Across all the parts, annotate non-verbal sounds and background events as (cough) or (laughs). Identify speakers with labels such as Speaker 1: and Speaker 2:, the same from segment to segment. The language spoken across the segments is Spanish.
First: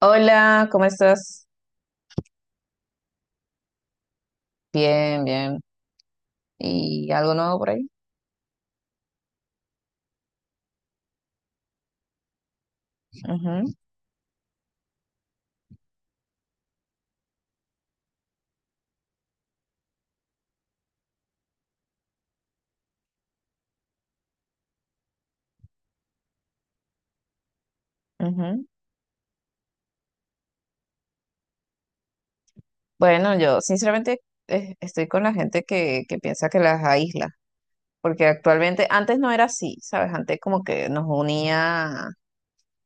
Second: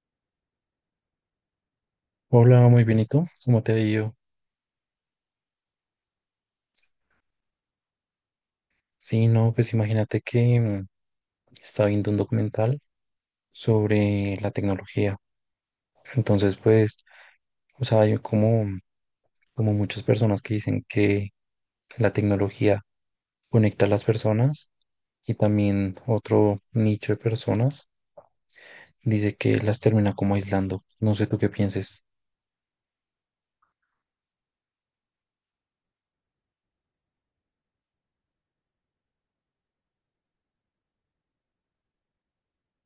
Speaker 1: Hola, ¿cómo estás?
Speaker 2: Hola, muy bien, ¿y tú? ¿Cómo te ha ido?
Speaker 1: Bien, bien. ¿Y algo nuevo por ahí?
Speaker 2: Sí, no, pues imagínate que estaba viendo un documental
Speaker 1: Ujú,
Speaker 2: sobre la tecnología. Entonces, pues, o sea, hay como como muchas personas que dicen que la tecnología conecta a las personas, y también otro nicho de personas
Speaker 1: ujú.
Speaker 2: dice que las termina como aislando. No sé tú qué pienses.
Speaker 1: Bueno, yo sinceramente estoy con la gente que piensa que las aísla, porque actualmente, antes no era así, ¿sabes? Antes como que nos unía,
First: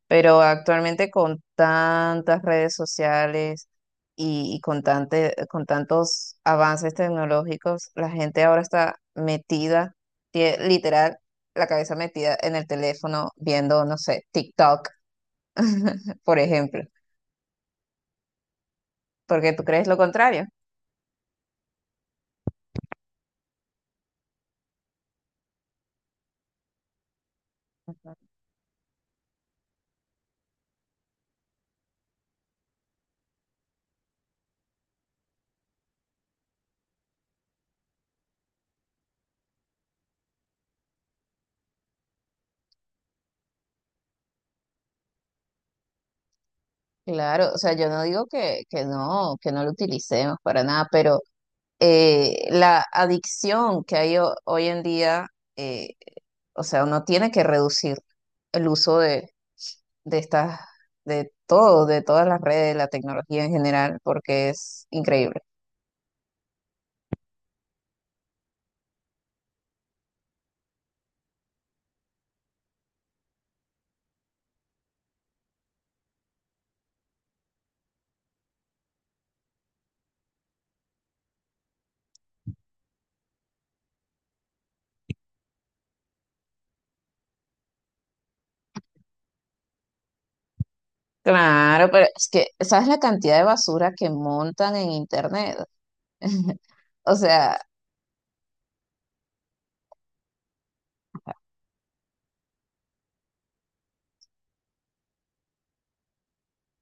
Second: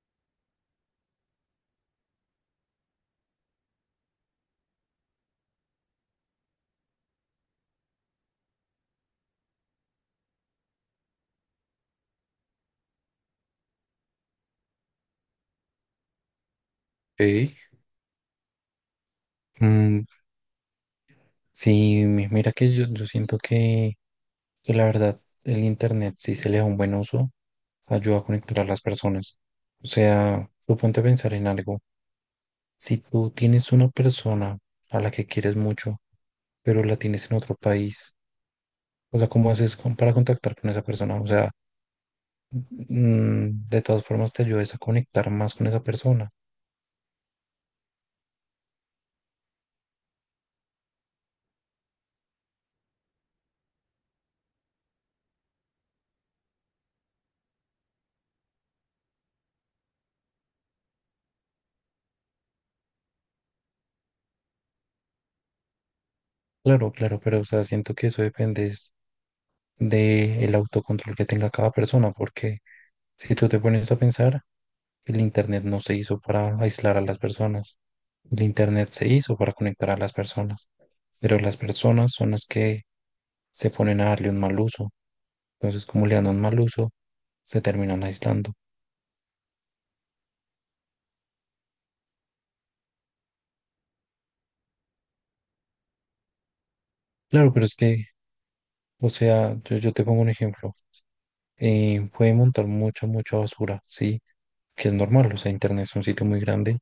Speaker 1: pero actualmente con tantas redes sociales y con con tantos avances tecnológicos, la gente ahora está metida, literal, la cabeza metida en el teléfono viendo, no sé, TikTok por ejemplo,
Speaker 2: Ey.
Speaker 1: porque tú crees lo
Speaker 2: Mm,
Speaker 1: contrario.
Speaker 2: sí, mira que yo siento que la verdad, el internet, si se le da un buen uso, ayuda a conectar a las personas. O sea, tú ponte a pensar en algo. Si tú tienes una persona a la que quieres mucho, pero la tienes en otro país, o sea, ¿cómo haces para contactar con esa persona? O sea, de todas formas te ayudas a conectar más con esa persona.
Speaker 1: Claro, o sea, yo no digo que no lo utilicemos para nada, pero la adicción que hay hoy en día, eh, o sea, uno tiene que reducir el uso de estas, de todo, de todas las redes, la tecnología en general, porque es increíble.
Speaker 2: Claro, claro, pero o sea, siento que eso depende es de el autocontrol que tenga cada persona, porque si tú te pones a pensar, el internet no se hizo para aislar a las personas. El internet se hizo para conectar a las personas. Pero las personas son las que se ponen a darle un mal uso. Entonces, como le dan un mal uso, se terminan aislando.
Speaker 1: Claro, pero es que, ¿sabes la cantidad de basura que montan en internet? (laughs) O
Speaker 2: Claro,
Speaker 1: sea,
Speaker 2: pero es que, o sea, yo te pongo un ejemplo. Puede montar mucha basura, ¿sí? Que es normal, o sea, internet es un sitio muy grande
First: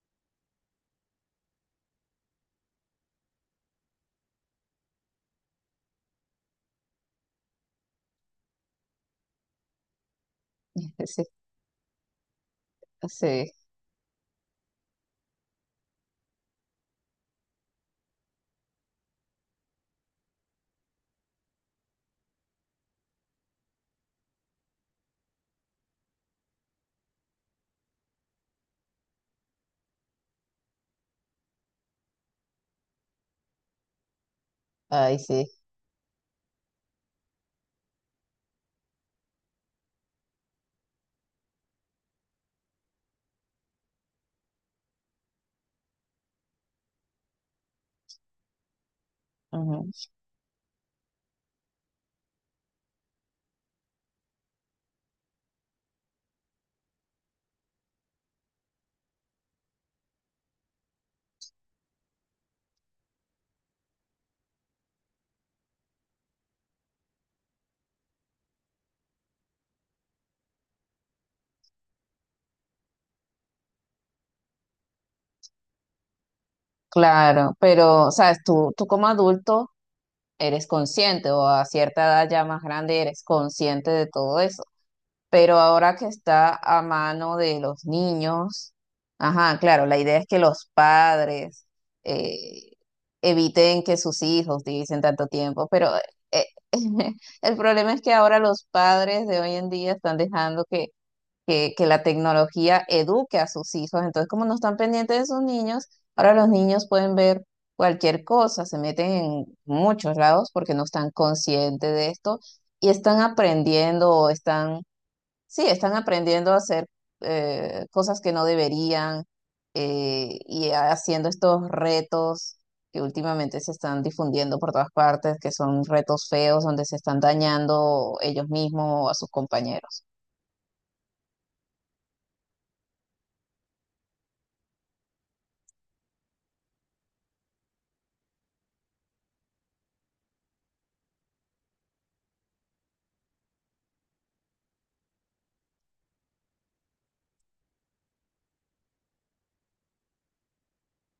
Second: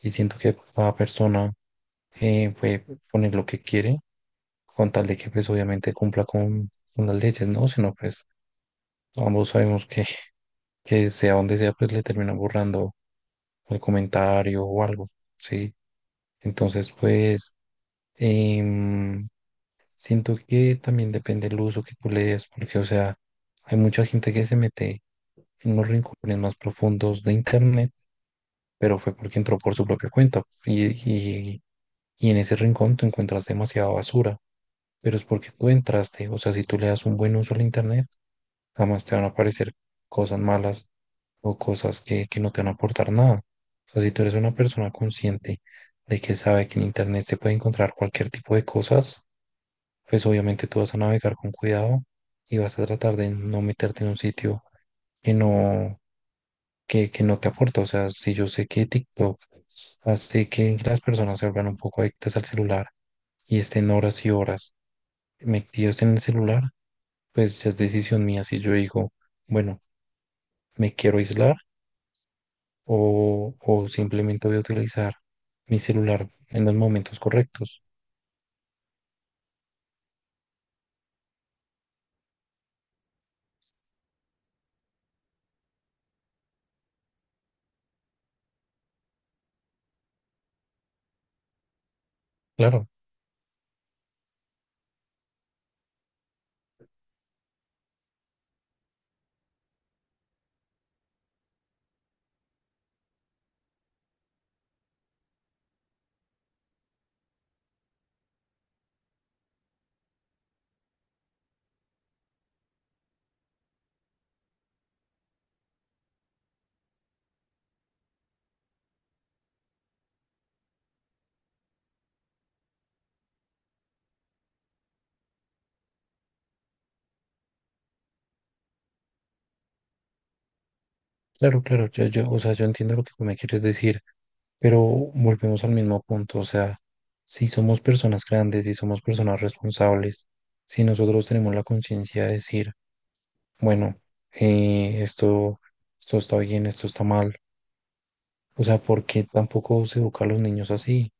Speaker 2: y siento que cada persona puede poner lo que quiere, con tal de que pues obviamente cumpla con las leyes, ¿no? Si no, pues ambos sabemos que, (laughs) que
Speaker 1: sí,
Speaker 2: sea donde sea, pues le terminan borrando
Speaker 1: sí,
Speaker 2: el comentario o algo, ¿sí? Entonces, pues, em, siento que también depende el uso que tú le des, porque, o sea, hay mucha gente que se mete en los rincones más profundos de internet, pero fue porque entró por su propia cuenta. Y en ese rincón tú encuentras demasiada basura, pero
Speaker 1: ay,
Speaker 2: es
Speaker 1: sí.
Speaker 2: porque tú entraste. O sea, si tú le das un buen uso al internet, jamás te van a aparecer cosas malas o cosas que no te van a aportar nada. O sea, si tú eres una persona consciente, de que sabe que en internet se puede encontrar cualquier tipo de cosas, pues obviamente tú vas a navegar con cuidado y vas a tratar de no meterte en un sitio que no, que no te aporta. O sea, si yo sé que TikTok hace que las personas se vuelvan un poco adictas al celular y estén horas y horas metidos en el celular, pues ya es decisión mía. Si yo digo, bueno, me quiero aislar, o simplemente voy a utilizar mi celular en los momentos
Speaker 1: Claro,
Speaker 2: correctos.
Speaker 1: pero, sabes, tú como adulto eres consciente o a cierta edad ya más grande eres consciente de todo eso. Pero ahora que está a mano de los niños, ajá, claro, la idea es que los padres eh,
Speaker 2: Claro.
Speaker 1: eviten que sus hijos utilicen tanto tiempo, pero eh, (laughs) el problema es que ahora los padres de hoy en día están dejando que la tecnología eduque a sus hijos. Entonces, como no están pendientes de sus niños, ahora los niños pueden ver cualquier cosa, se meten en muchos lados porque no están conscientes de esto y están aprendiendo o están, sí, están aprendiendo a hacer cosas que no deberían, y haciendo estos retos que últimamente se están difundiendo por todas partes, que son retos feos donde se están dañando ellos mismos o a sus compañeros.
Speaker 2: Claro, claro, o sea, yo entiendo lo que tú me quieres decir, pero volvemos al mismo punto, o sea, si somos personas grandes, si somos personas responsables, si nosotros tenemos la conciencia de decir, bueno, eh, esto, esto está bien, esto está mal, o sea, ¿por qué tampoco se educa a los niños así?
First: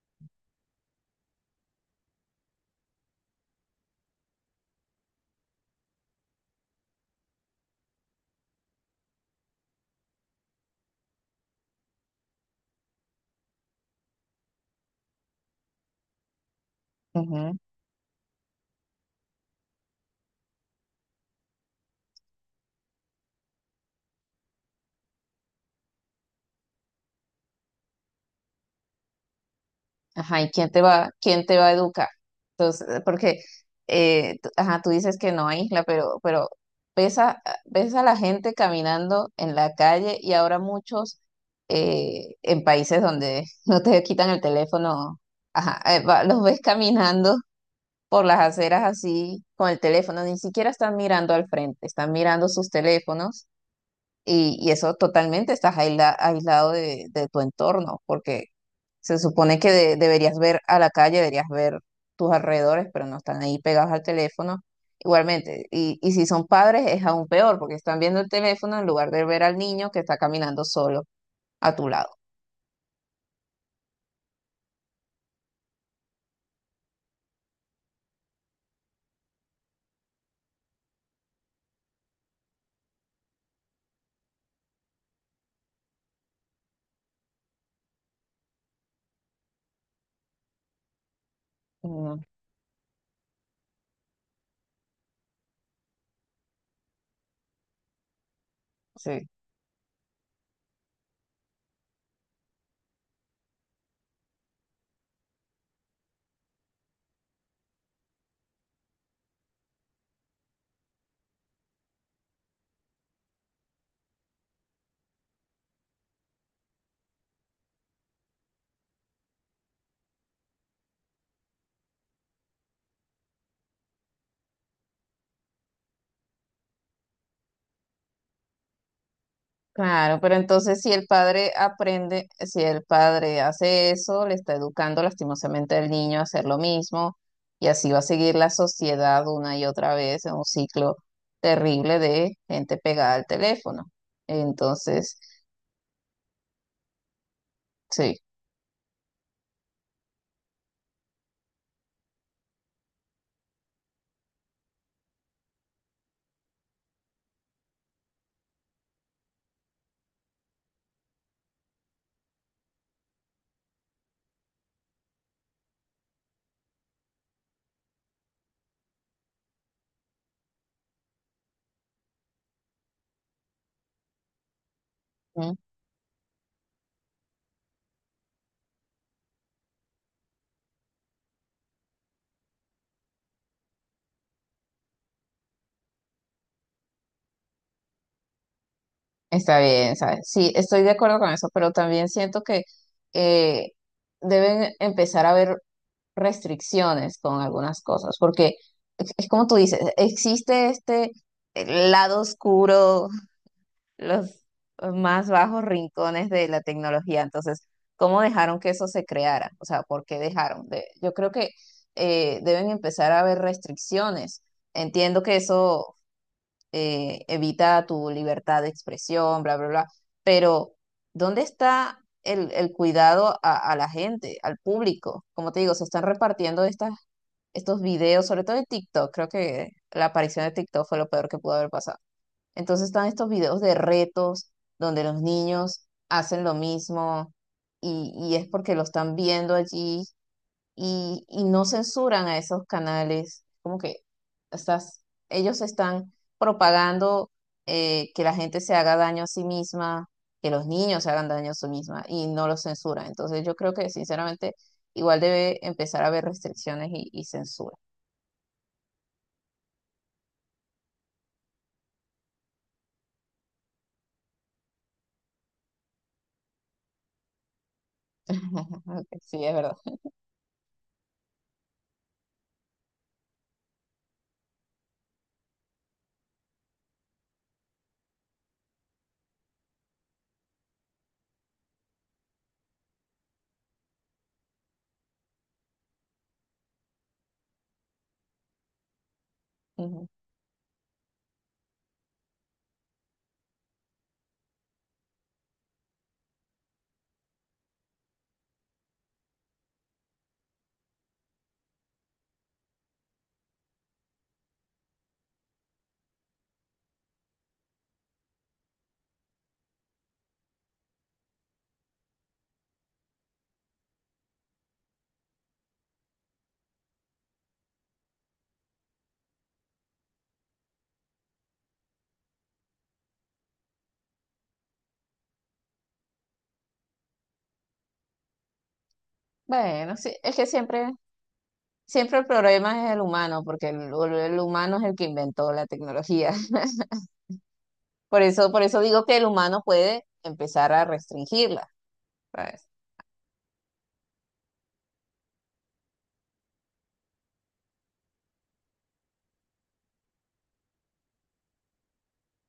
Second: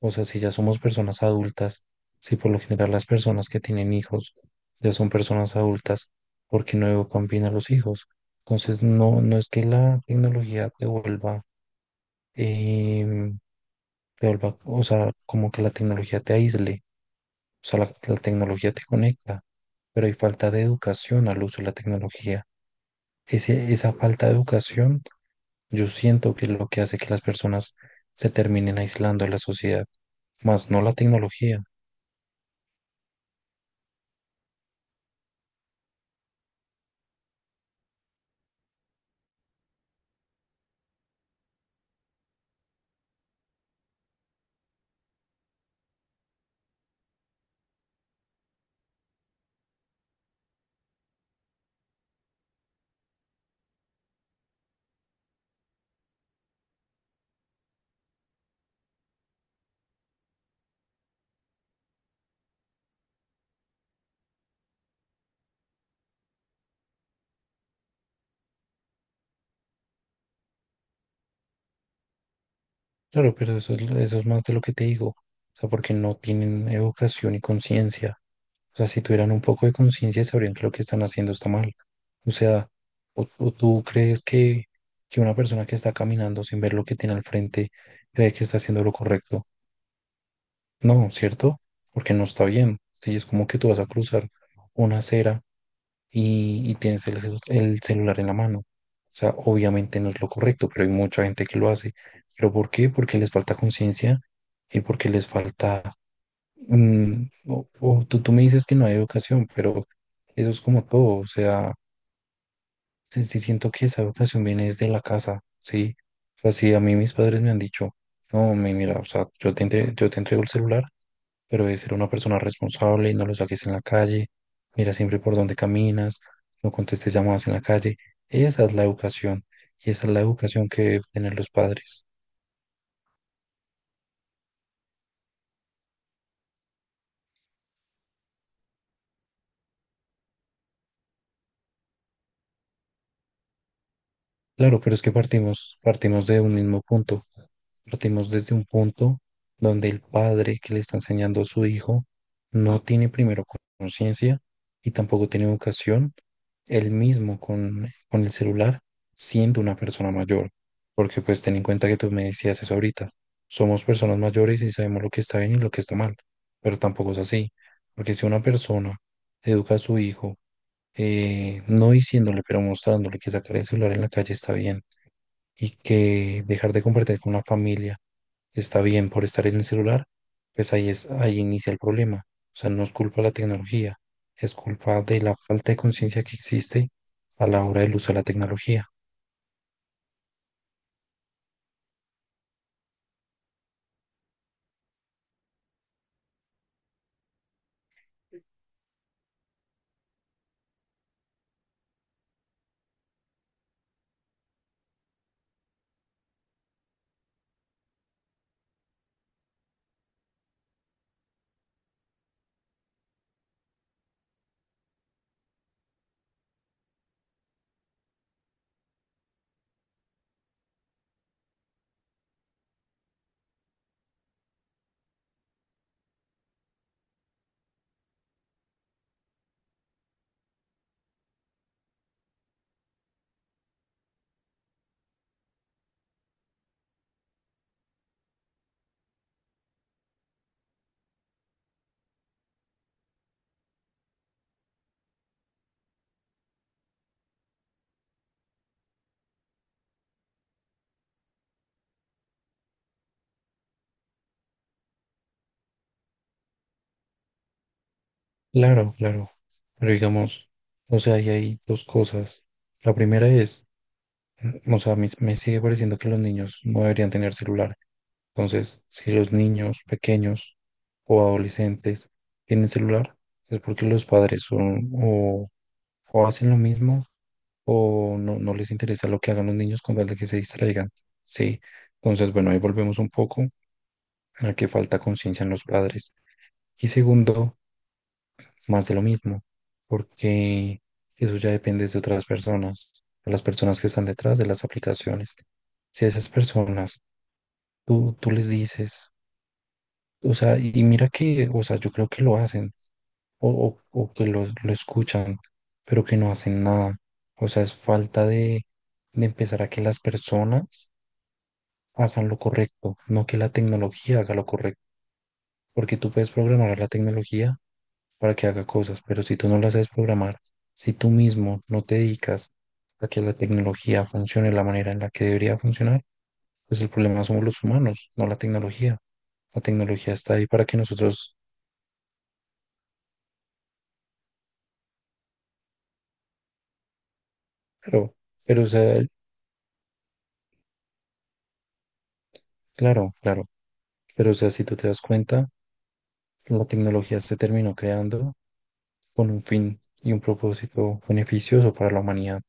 Speaker 2: O sea, si ya somos personas adultas, si por lo general las personas que tienen hijos ya son personas adultas, ¿por qué no educan bien a los hijos? Entonces, no, no es que la tecnología te vuelva, em, o sea, como que la tecnología te aísle, o sea, la tecnología te conecta, pero hay falta de educación al uso de la tecnología. Esa falta de educación yo siento que es lo que hace que las personas se terminen aislando de la sociedad,
Speaker 1: Ajá, ¿y
Speaker 2: más no la
Speaker 1: quién te
Speaker 2: tecnología.
Speaker 1: va a educar? Entonces, porque, ajá, tú dices que no, hay Isla, pero ves a, ves a la gente caminando en la calle y ahora muchos en países donde (laughs) no te quitan el teléfono, ajá, los ves caminando por las aceras así con el teléfono, ni siquiera están mirando al frente, están mirando sus teléfonos y eso totalmente estás aislado de tu entorno, porque se supone que deberías ver a la calle, deberías ver tus alrededores, pero no están ahí pegados al teléfono. Igualmente, y si son padres es aún peor, porque están viendo el teléfono en lugar de ver al niño que está caminando solo a tu lado.
Speaker 2: Claro, pero eso es, eso es más de lo que te digo. O sea, porque no tienen educación y conciencia. O sea, si tuvieran un poco de conciencia, sabrían que lo que están haciendo está mal. O sea, o tú crees que una persona que está caminando sin ver lo que tiene al frente cree que está haciendo lo correcto. No, ¿cierto? Porque
Speaker 1: Mm,
Speaker 2: no está bien. Sí, es como que tú vas a cruzar una acera y tienes el, el celular en la mano. O
Speaker 1: sí.
Speaker 2: sea, obviamente no es lo correcto, pero hay mucha gente que lo hace. ¿Pero por qué? Porque les falta conciencia y porque les falta... o tú me dices que no hay educación, pero eso es como todo. O sea, sí, sí siento que esa educación viene desde la casa, ¿sí? O sea, si a mí mis padres me han dicho, no, mira, o sea, yo te, yo te entrego el celular, pero de ser una persona responsable y no lo saques en la calle, mira siempre por dónde caminas, no contestes llamadas en la calle. Esa es la educación y esa es la
Speaker 1: Claro, pero
Speaker 2: educación
Speaker 1: entonces
Speaker 2: que
Speaker 1: si
Speaker 2: deben
Speaker 1: el
Speaker 2: tener los
Speaker 1: padre
Speaker 2: padres.
Speaker 1: aprende, si el padre hace eso, le está educando lastimosamente al niño a hacer lo mismo y así va a seguir la sociedad una y otra vez en un ciclo terrible de gente pegada al teléfono.
Speaker 2: Claro, pero es que
Speaker 1: Entonces,
Speaker 2: partimos de un mismo punto.
Speaker 1: sí.
Speaker 2: Partimos desde un punto donde el padre que le está enseñando a su hijo no tiene primero conciencia y tampoco tiene educación él mismo con el celular, siendo una persona mayor. Porque pues ten en cuenta que tú me decías eso ahorita. Somos personas mayores y sabemos lo que está bien y lo que está mal. Pero tampoco es así. Porque si una persona educa a su hijo, no diciéndole, pero mostrándole que sacar el celular en la calle está bien y que dejar de compartir con la familia está bien por estar en el celular, pues ahí es, ahí inicia el problema. O sea, no es culpa de la tecnología, es culpa de la falta de conciencia que existe a la hora del uso de la tecnología.
Speaker 1: Está bien, ¿sabes? Sí, estoy de acuerdo con eso, pero también siento que eh, deben empezar a haber restricciones con algunas cosas, porque es como tú dices, existe este lado oscuro, los más bajos rincones de la tecnología, entonces, ¿cómo dejaron que eso se creara? O sea, ¿por qué dejaron? Yo creo que deben empezar a haber restricciones. Entiendo que eso evita tu libertad de expresión, bla, bla, bla. Pero, ¿dónde está el cuidado a la gente, al público? Como te digo, se están repartiendo estas, estos videos, sobre todo de TikTok. Creo que la aparición de TikTok fue lo peor que pudo haber pasado. Entonces están estos videos de retos donde los niños hacen lo mismo y es porque lo están viendo allí y no censuran a esos canales, como que estás, ellos están propagando que la gente se haga daño a sí misma, que los niños se hagan daño a sí misma y no los censuran. Entonces yo creo que sinceramente igual debe empezar a haber restricciones y censura.
Speaker 2: Claro, claro. Pero digamos, o sea, ahí hay dos cosas. La primera es, o sea, me sigue pareciendo que los niños no deberían tener celular. Entonces, si
Speaker 1: (laughs)
Speaker 2: los
Speaker 1: Sí, es verdad.
Speaker 2: niños pequeños o adolescentes tienen celular, es porque los padres son o hacen lo mismo o no, no les interesa lo que hagan los niños con tal de que se distraigan, ¿sí? Entonces, bueno, ahí volvemos un poco a que falta conciencia en los padres. Y segundo, más de lo mismo,
Speaker 1: Ujú.
Speaker 2: porque eso ya depende de otras personas, de las personas que están detrás de las aplicaciones. Si a esas personas tú les dices, o sea, y mira que, o sea, yo creo que lo hacen o, o que lo escuchan, pero que no hacen nada. O sea, es falta de empezar a que las personas hagan lo correcto, no que la tecnología haga lo correcto, porque tú puedes programar a la tecnología para que haga cosas, pero si tú no la sabes programar, si tú mismo no te dedicas a que la tecnología funcione de la manera en la que debería funcionar, pues el problema somos los humanos, no la tecnología. La
Speaker 1: Bueno, sí,
Speaker 2: tecnología
Speaker 1: es
Speaker 2: está
Speaker 1: que
Speaker 2: ahí para que
Speaker 1: siempre,
Speaker 2: nosotros,
Speaker 1: siempre el problema es el humano, porque el humano es el que inventó la tecnología. (laughs)
Speaker 2: pero,
Speaker 1: Por
Speaker 2: pero, o
Speaker 1: eso
Speaker 2: sea,
Speaker 1: digo que el humano puede empezar a restringirla. Pues,
Speaker 2: claro, claro, pero, o sea, si tú te das cuenta, la tecnología se terminó creando con un fin y un propósito beneficioso para la humanidad.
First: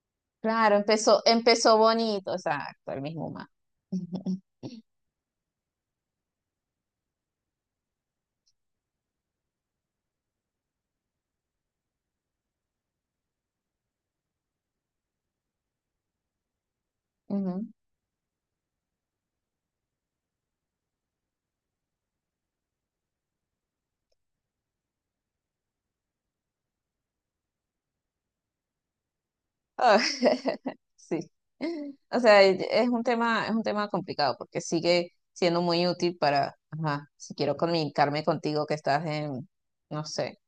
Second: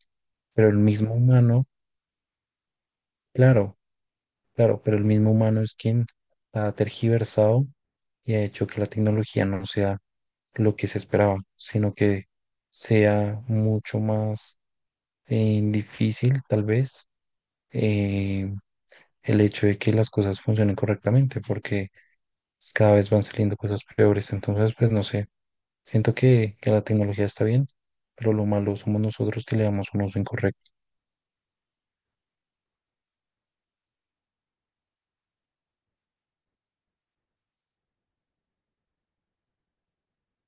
Speaker 2: Pero
Speaker 1: claro,
Speaker 2: el mismo
Speaker 1: empezó,
Speaker 2: humano,
Speaker 1: empezó bonito, exacto, el mismo humano.
Speaker 2: claro,
Speaker 1: Ujú,
Speaker 2: claro, pero el mismo humano es quien ha tergiversado y ha hecho que la tecnología no sea lo que se esperaba, sino que sea mucho más difícil, tal vez,
Speaker 1: ujú.
Speaker 2: eh, el hecho de que las cosas funcionen correctamente, porque cada vez van saliendo cosas peores. Entonces, pues no sé, siento que la tecnología está bien, pero lo malo somos nosotros que le damos
Speaker 1: Ah,
Speaker 2: un uso incorrecto.
Speaker 1: (laughs) sí. O sea, es un tema complicado porque sigue siendo muy útil para, ajá, si quiero comunicarme contigo que estás en, no sé,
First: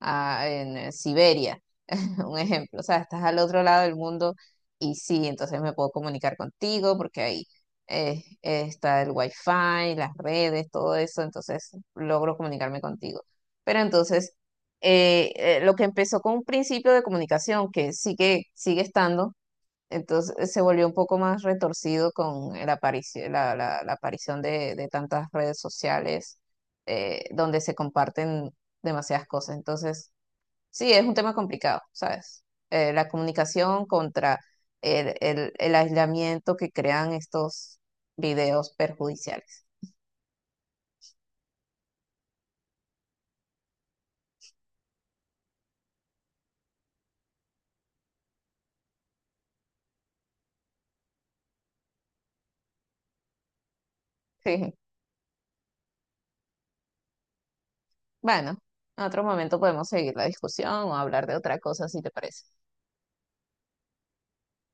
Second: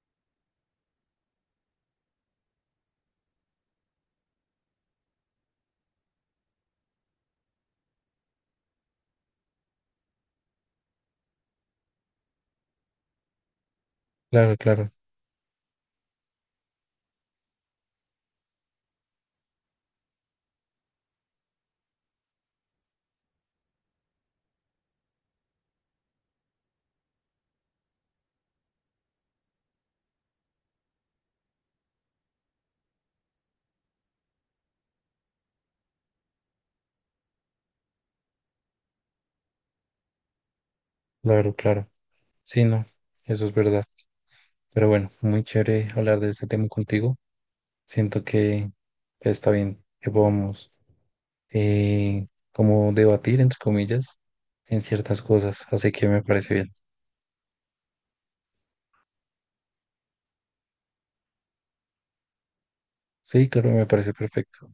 Speaker 1: en Siberia, (laughs) un ejemplo, o sea, estás al otro lado del mundo y sí, entonces me puedo comunicar contigo porque ahí está el wifi, las redes, todo eso, entonces logro comunicarme contigo. Pero entonces,
Speaker 2: Claro, claro,
Speaker 1: lo que empezó con un principio de comunicación que sigue, sigue estando, entonces se volvió un poco más retorcido con la, la aparición de tantas redes sociales, donde se comparten demasiadas cosas. Entonces, sí, es un tema complicado, ¿sabes? La comunicación contra el, el aislamiento que crean estos videos perjudiciales.
Speaker 2: claro, claro. Sí, no, eso es verdad. Pero bueno, muy chévere hablar de este tema contigo. Siento que está bien que podamos eh, como debatir, entre comillas,
Speaker 1: (laughs) Sí.
Speaker 2: en ciertas cosas. Así que me parece bien.
Speaker 1: Bueno, en otro momento podemos seguir la discusión o hablar de otra cosa si te parece.
Speaker 2: Sí, claro, me parece perfecto.